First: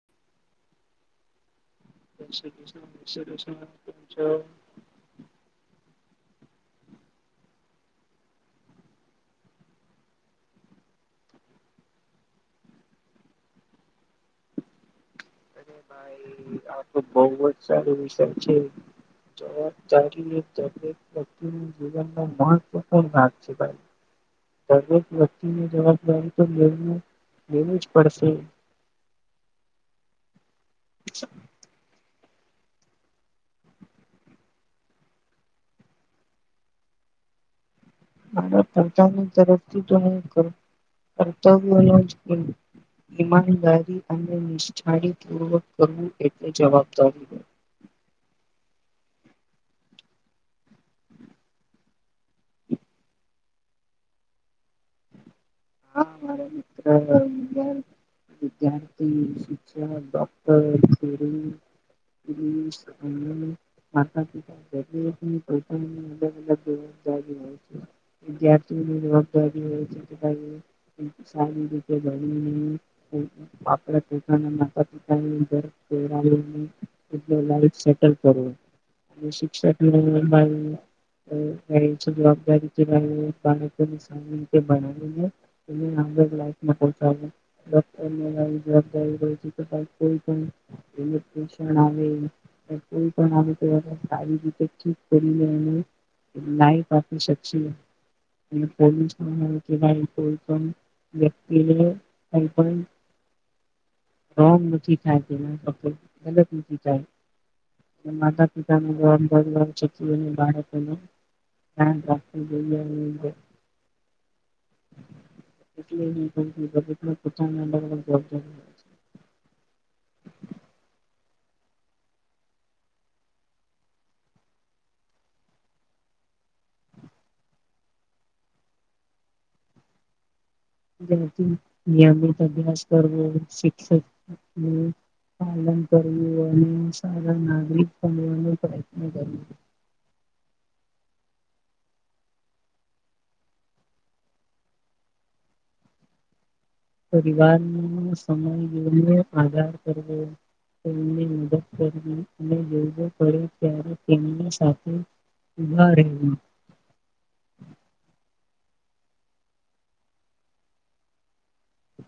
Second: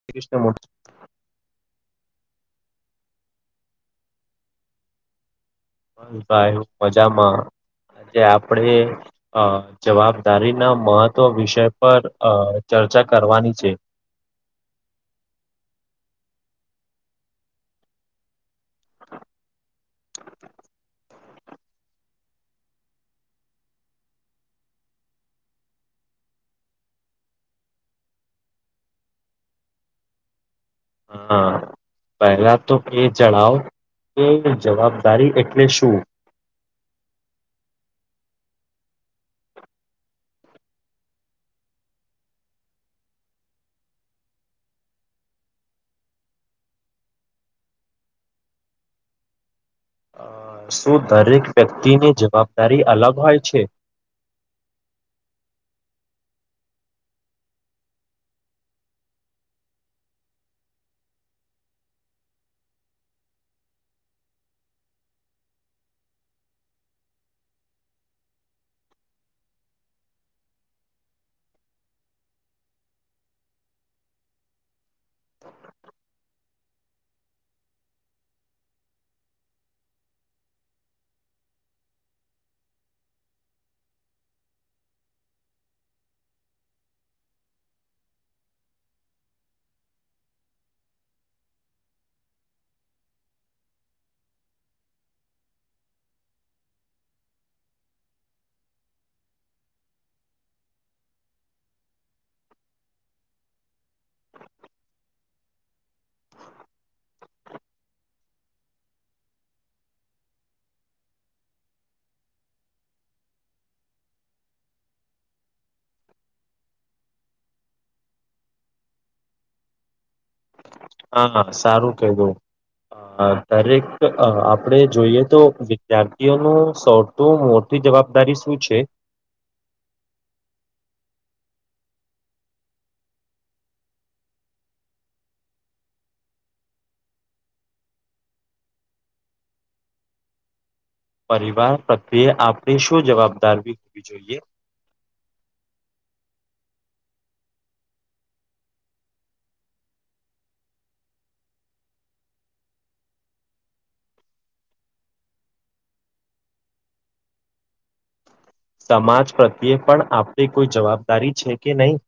શ કૃષણ મોર્ચ [inaudible] ભાઈ મજામાં જે આપડે અ જવાબદારી ના મહત્વ વિષય પર ચર્ચા ચર્ચા કરવાની છે [inaudible] ભાઈ આ તો બહ જ સારો વિષય છે જવાબદારી જીવનમાં મહત્વૂર્ણાગ છે ભાઈ દરેક વ્યક્તિની જવાબદારી તો લ લવું જ પડશે હા પહેલા તો એ જણાવ કે જવાબદારી એટલે શું મારા પ્રજાની તરફથી તો હું કરું અથજ ઈમાનદારી અને નિષ્ઠાળ પૂર્વક કરવું એટલે જવાબદારી હો [inaudible] શું દરેક વ્યક્તિની જવાબદારી અલગ હોય છે હા મારા મિત્ર વિદ્યાર્થી શિક્ષક ડોક્ટર થરી હ માતા પિતા અલગ અલગ હો છે વિ્યારથી જવાબદારીર છેટ સારી રીતે ગણી આપડા પોતાના માતા પિતાની લ સેટલ કર શિક્ષક [unintelligible] ક છે જવાબદારી કે બાળકોને સારી રીતે ભણાવીને લાઈફમાં બહુ જવાબદારી [unintelligible] હોય છે કોઈ [unintelligible] એમનું સ્ટેશણ આવે. એ કોઈ પણ આવી રીતે સારી રીતે તો ઠીક કરી લેવાની. લાઈફ આપી શકશુ અને પોલ્યુશન [unintelligible] વ્યક્તિએ કંઈ પણ રોંગ નથી થાય તેના સાથે ગલત નથી થાય. માતા પિતાનું [unintelligible] બાળકોને હા [unintelligible] એટલે [unintelligible] હા સારું કીધું. અ દરેક આપણેે જોઈએ તો વિદ્યાર્થીઓનું સૌથી મોટી જવાબદારી શું છે? થી નિયમિત અભ્યાસ કરવો શિક્ષકની પાલન કરવુ અને સારા નાગરિક બનવાનો પ્રયત્ન કર પરિવાર પ્રત્યે આપણે શું જવાબદારી હોવી જોઈએ? [unintelligible] પરિવારનો સમય [unintelligible] આધાર કરવો. તેમને મદદ કરવી અને જરૂર પડે ત્યારે તેમની સાથે ઊભા રહેવું. સમાજ પ્રત્યે પણ આપણી કોઈ જવાબદારી છે કે નહીં?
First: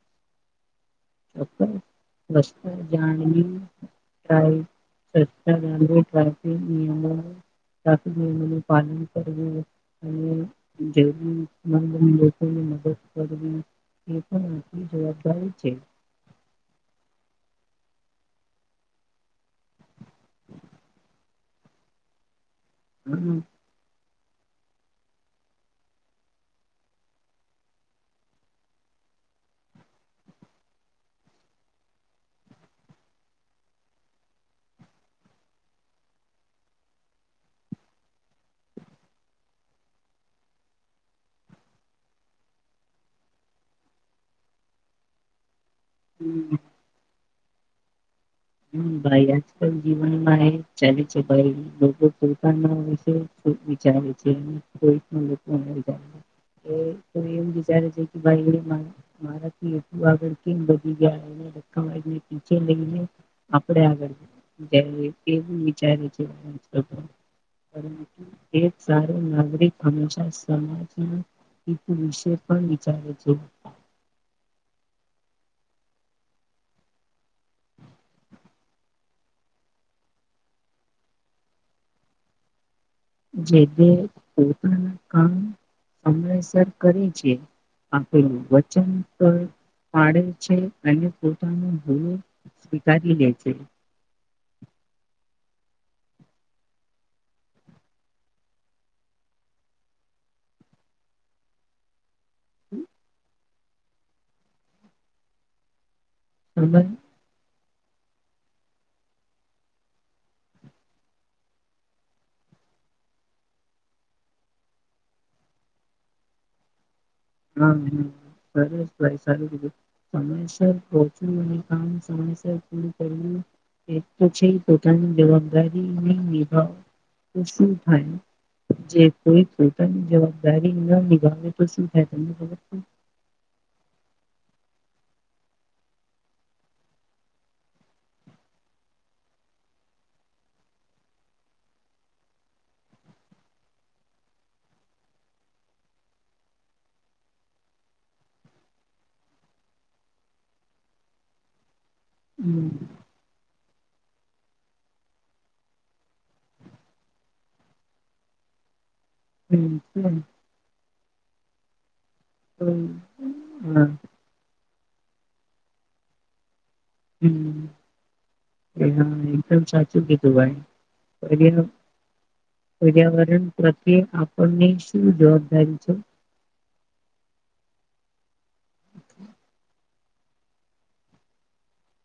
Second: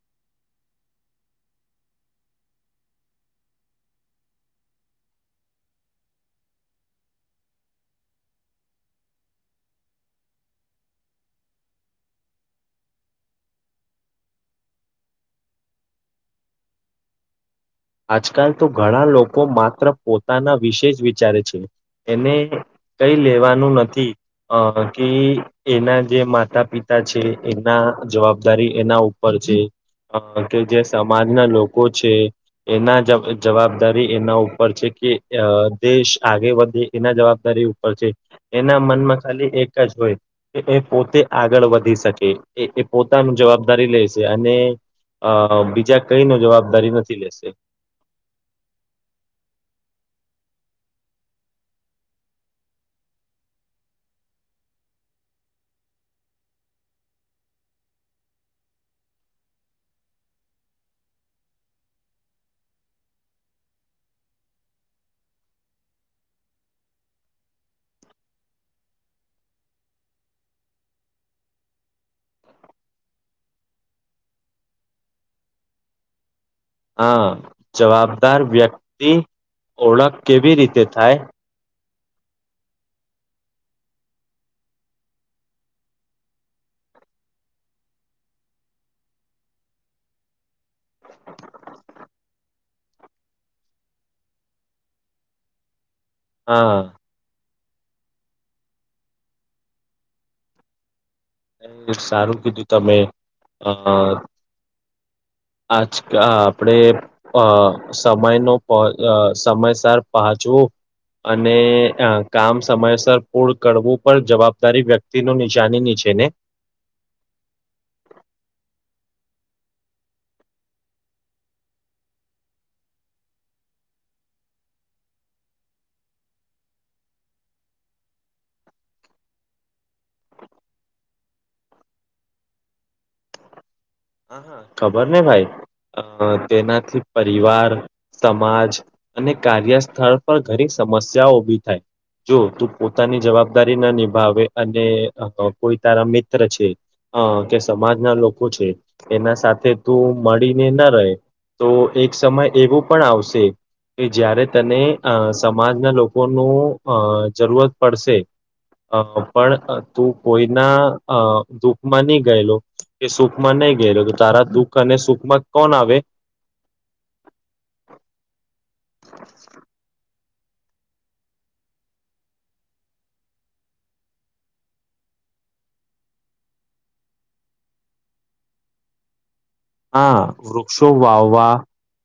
[inaudible] [unintelligible] સ્વચ્છતા જાળવી રાખવી નિયમો નું પાલન કરવું અને જરૂરમંદ લોકોને મદદ કરવી એ પણ આપણી જવાબદારી છે. આજકાલ તો ઘણા લોકો માત્ર પોતાના વિશે જ વિચારે છે એને કઈ આ લેવાનું નથી. અ કી એના જે માતા પિતા છે એના જવાબદારી એના ઉપર છે કે જે સમાજના લોકો છે એના જ જવાબદારી એના ઉપર છે કે અ દેશ આગે વધે એના જવાબદારી ઉપર છે એના મનમાં ખાલી એક જ હોય કે એ પોતે આગળ વધી શકે. એ એ પોતાનું જવાબદારી લેય છે અને બીજા કઈને જવાબદારી નથી લેશે. હમ્મ ભાઈ આજકાલ જીવનમાં એજ ચાલે છે ભાઈ લોકો પોતાના વિશે વિચારે છે અને લોકોના એ તો એમ વિચારે છે કે ભાઈ એ મારાથી એટલું આગળ કેમ વધી ગયા. [unintelligible] આપણે આગળ [unintelligible] એવું વિચારે છે આજ લોકો પરંતુ એક સારું નાગરિક હંમેશા સમાજમાં હિત વિશે પણ વિચારે છે. હા જવાબદાર વ્યક્તિ ઓળખ કેવી રીતે થાય? જે બે પોતાના કામ સમયસર કરે છે આપેલું વચન તો પાડે છે અને પોતાની ભૂલો સ્વીકારી લે છે. [inaudible] હા. સારું કીધું તમે આમ સમય આપણેે અ સમય ન સમયસર પહચવું. અને કામ સમયસર પૂર્ણ કરવું પણ જવાબદારી વ્યક્તિ નો નિશાની ની છેે. [inaudible] એક તો છે પોતાની જવાબદારીની નિભાવ તો શું થાય જે કોઈતાની જવાબદારી ન નિભાવે તો શું. [unintelligible] હા ખબર ને ભાઈ. અ તેનાથી પરિવાર સમાજ અને કાર્યસ્થળ પર ઘડી સમસ્યા ઉભી થાય. જો તું પોતાની જવાબદારી ના નિભાવે અને કોઈ તારા મિત્ર છે. અ કે સમાજના લોકો છે. એના સાથે તું મળીને ન રહે તો એક સમય હમ એવું પણ આવશે કે જય્યારે તને અ સમાજના લોકોનું અ જરૂરત પડશે. [inaudible] અ હમ પણ તું તો કોઈના અ દુઃખમાં નહી ગયેલો કે સુખમાં નહી ગ હા તારા દુઃખ અને સુખમાં કોણ આવે? હમ્મ એ હા એકદમ સાચું દુબાઈ [unintelligible] પર્યાવરણ પ્રત્યે આપણની શું જવાબદારી છે? [inaudible] હા વૃક્ષો વાવવા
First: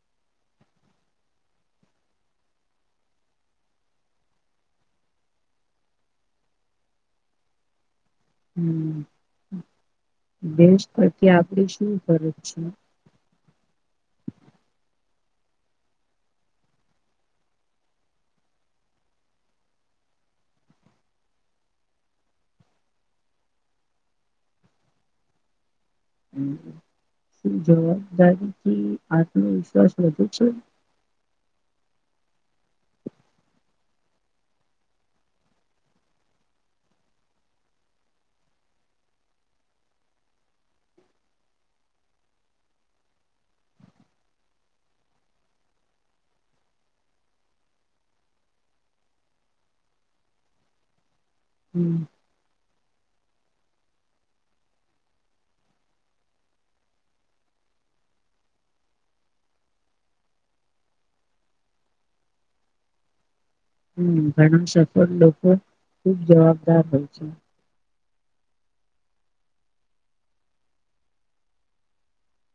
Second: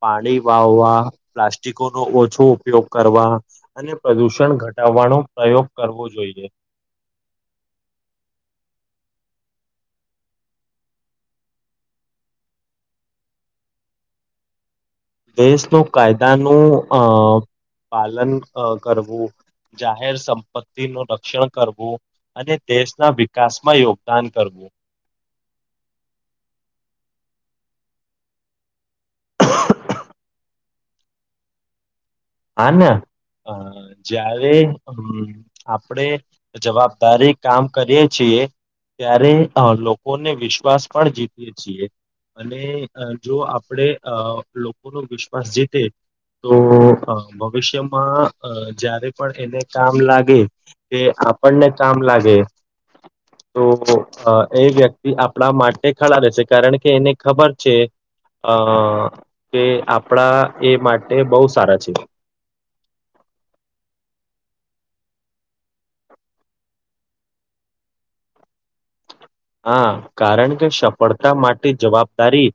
પાણી વાવવા પ્લાસ્ટિકો નો ઓછો ઉપયોગ કરવા અને પ્રદુષણ ઘટા કરવા ન પ્રયોગ કરવો જોઈએ. હમ્મ. દેશ પરથી આપણી શું ફરજ છે. દેશનું કાયદાનું અ પાલન ક કરવું. જાહેર સંપત્તિ નું રક્ષણ કરવું અને દેશના વિકાસમાં યોગદાન કરવું. [inaudible] શું જવાબદારી કે આત્મવિશ્વાસ વધુ છે? હાને. અ જ્યારે અમ આપડે જવાબદારી કામ કરીએ ત્યારે લોકોને વિશ્વાસ પણ જીતીએ છીએ. અને જો આપણેે અ લોકો નો વિશ્વાસ જીતે તો ભવિષ્યમાં જયારે પણ એને કામ લાગે કે પણને હમ કામ લાગે [inaudible] તો એ વ્યક્તિ આપણા માટે ખડા રહેે છે કારણ કે એને ખબર છે. અ કે આપણા એ માટે બહુ સારા છે. હમ્મ ઘણા સફળ લોકો ખુબ જવાબદાર હોય છે. હા કારણ કે સફળતા માટે જવાબદારી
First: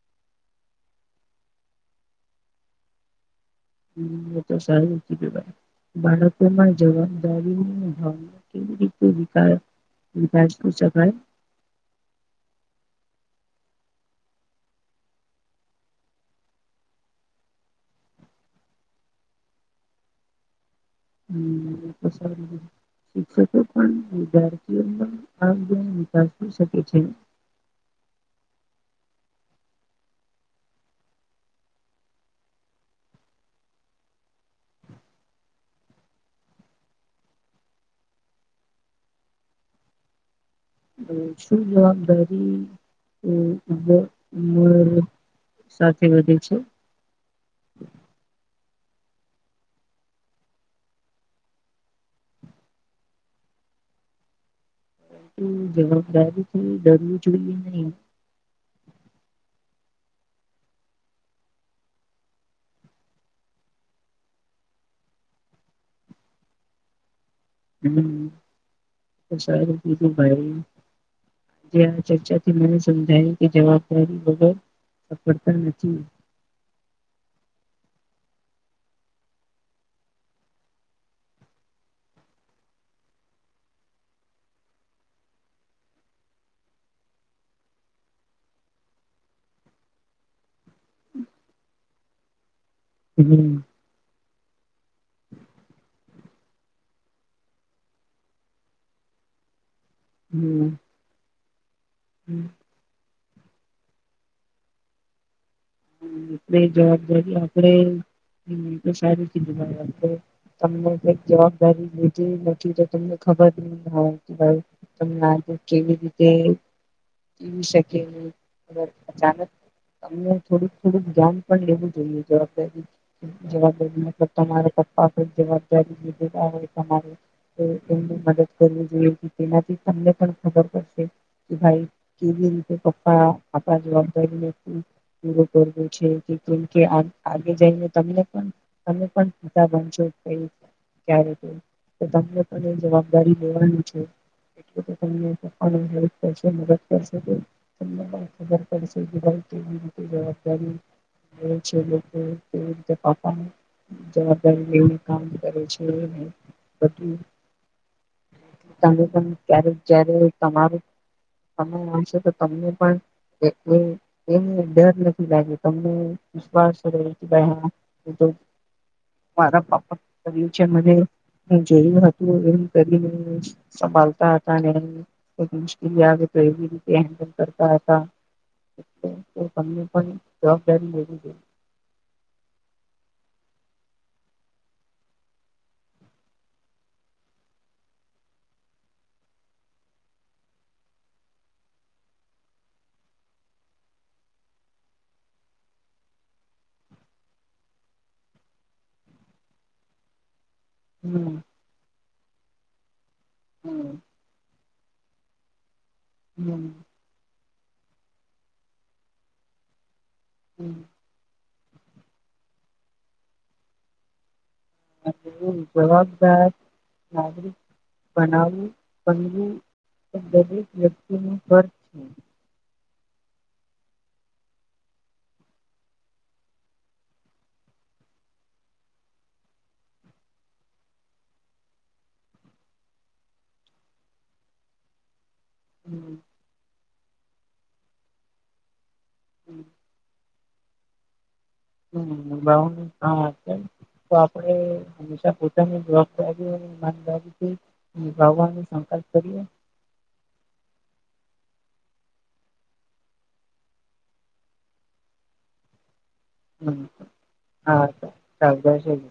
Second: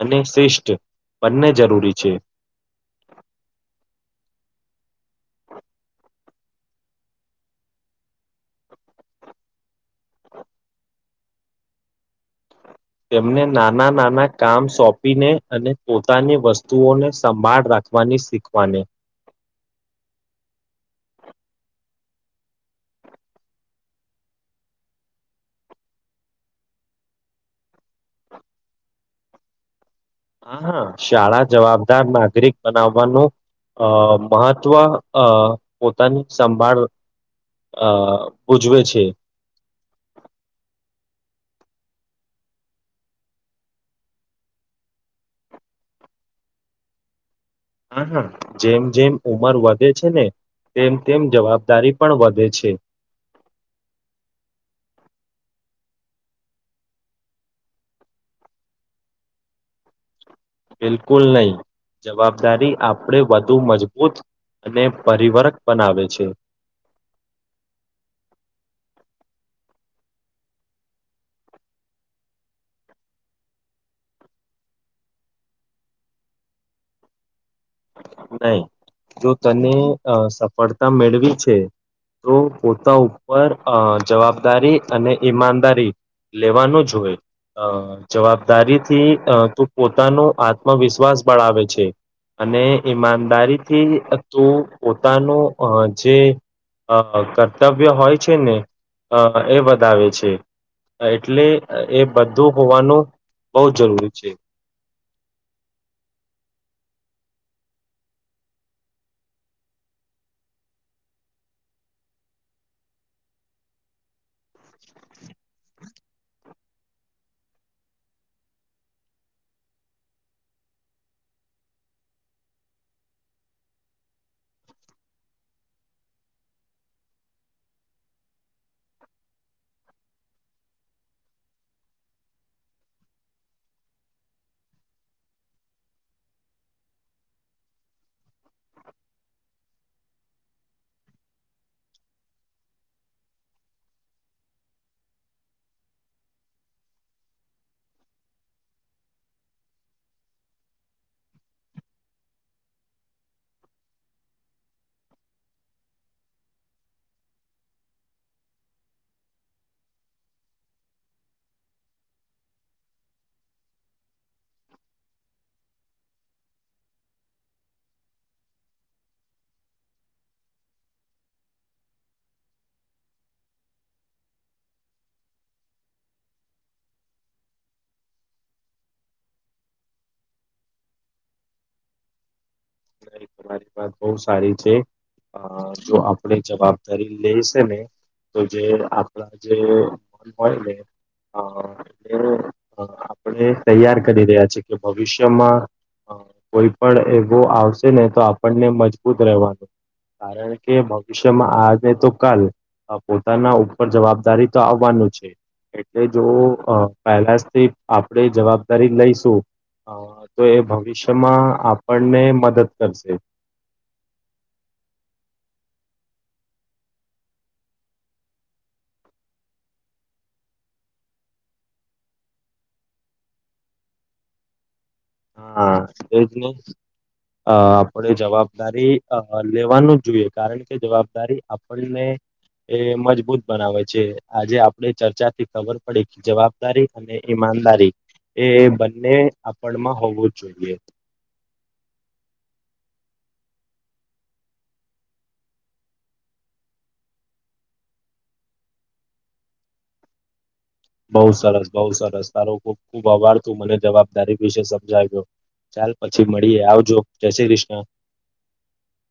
અને શિષ્ઠ બંને જરૂરી છે. હમ્મ એ તો સારું ગ ભાઈ બાળકોમાં જવાબદારીવ [unintelligible] વિકાસ. [unintelligible] તેમને નાના નાના કામ સોંપીને અને પોતાની વસ્તુઓને સંભાળ રાખ વાની શીખવાની. [unintelligible] શિક્ષકો પણ વિદ્યાર્થીઓ [unintelligible] શકે છે. [inaudible] હા હા શાળા જવાબદાર નાગરિક બનાવાનું- અ મહત્વ પોતાની સંભાળ આ બુજવે છે. [inaudible] શું જવાબદારી [unintelligible] સાથે વધે છે. હા હા જેમ જેમ ઉંમર વધે છે ને તેમ તેમ જવાબદારી પણ વધે છે. [inaudible] જવાબદારીથી ડરવું જોઈએ નહિ બિલકુલ નહી. જવાબદારી આપણે વધુ મજબૂત અને પરિવર્ક બનાવે છે. હમ [unintelligible] ભાઈ. જે આ ચર્ચા થી મને સમજાયી કે જવાબદારી વગર [unintelligible] નહી જો તને સફળતા મેળવી છે. તો પોતા ઉપર જવાબદારી અને ઈમાનદારી લેવાનું જ હોય. અ જવાબદારીથી તું પોતાનું આત્મવિશ્વાસ બળાવે છે. અને હમ ઈમાનદારીથી તું પોતાનું જે અ કર્તવ્ય હોય છે ને અ એ વધાવે છે. હમ એટલે એ હમ બધું હોવાનું બહુ જરૂરી છે. આપ જવાબદારી આપણે હ સારી કીધું તમને કક જવાબદારી લીધી નથી તો તમને ખબર [unintelligible] આજ કેવી રીતે. જીવી શકે નહી અચાનક તમને થોડુંક થોડુંક ધ્યાન પણ લેવું જોઈએ જવાબદારી જવાબદારી મતલબ તમારા પપ્પા જવાબદારી હોય મદદ કરવી જોઈએ તેનાથી તમને પણ ખબર પડે. ભાઈ દ કે કપ આપપડા જવાબદારી નથી. વું છે કે કેમકે આગે જઈને તને તમે [unintelligible] ક્યારે તો તમને પણ જવાબદારી લેવાની છે. એ [unintelligible] કરશે તમને ખબર પડશે. જવાબદારી છે લોકો [unintelligible] જવાબદારી લઈને કામ કરે છે તમે પણ ક્યારે જ્યારે તમારું તમે વાસો તો તમને પણ એ એ ડર નથી લાગે તમને વિશ્વાસ રયો કે ભાઈ હા મારા પાપ્પા ફ્યુચર મ હું જેવું હતું એવું કરીને સંભળતા હતા મુશ્કેલી આવે એ રીતે હેન્ડલ કરતા હતા. પણ જવાબદારી લેવી જોઈએ. ના તમારી વાત બહ સારી છે. અ જો આપણે જવાબદારી લેશે ને તો જે આપણા જે મન હોય ને અ એટલે આપણે તૈયાર કરી રહ્યા છીએ કે ભવિષ્યમાં. હ કોઈ પણ એ આવશે ને તો આપણને મજબૂત રહેવાનું કારણ કે હમ ભવિષ્યમાં આને તો પોતાના ઉપર હમ જવાબદારી તો આવવાનું છે. એટલેજો પહેલાથી આપણે જવાબદારી લઈશું. તો એ હમ ભવિષ્યમાં આપણને મદદ કરશે. હ જવાબદાર નાગરિક. બનાવું પંગું દરેક વ્યક્તિ ન વર્થ છે. હા એજ નને. અ આપણે જવાબદારી લેવાનું જ જોઈએ કારણ કે જવાબદારી આપણને. એ મજબૂત બનાવે છે આજે આપડ ચર્ચા થી. ખબર પડી જવાબદારી અને ઈમાનદારી એ બંને આપણમાં. જોઈએ. હમ બ હા. તો આપણે હંમેશા પોતાને જવાબદારી માન કે ભગવા. બસ કરીએ. બઉુ સરસ બઉુ સરસ તારો ખૂબ ખુબ અઆભાર તું મને જવાબદારી વિશે સમજાવ્યો. ચાલ પછી મળીએ હમ આવજો જય શ્રી કૃષ્ણ. હા ચાલ જય શ્રી કૃષ્ણ.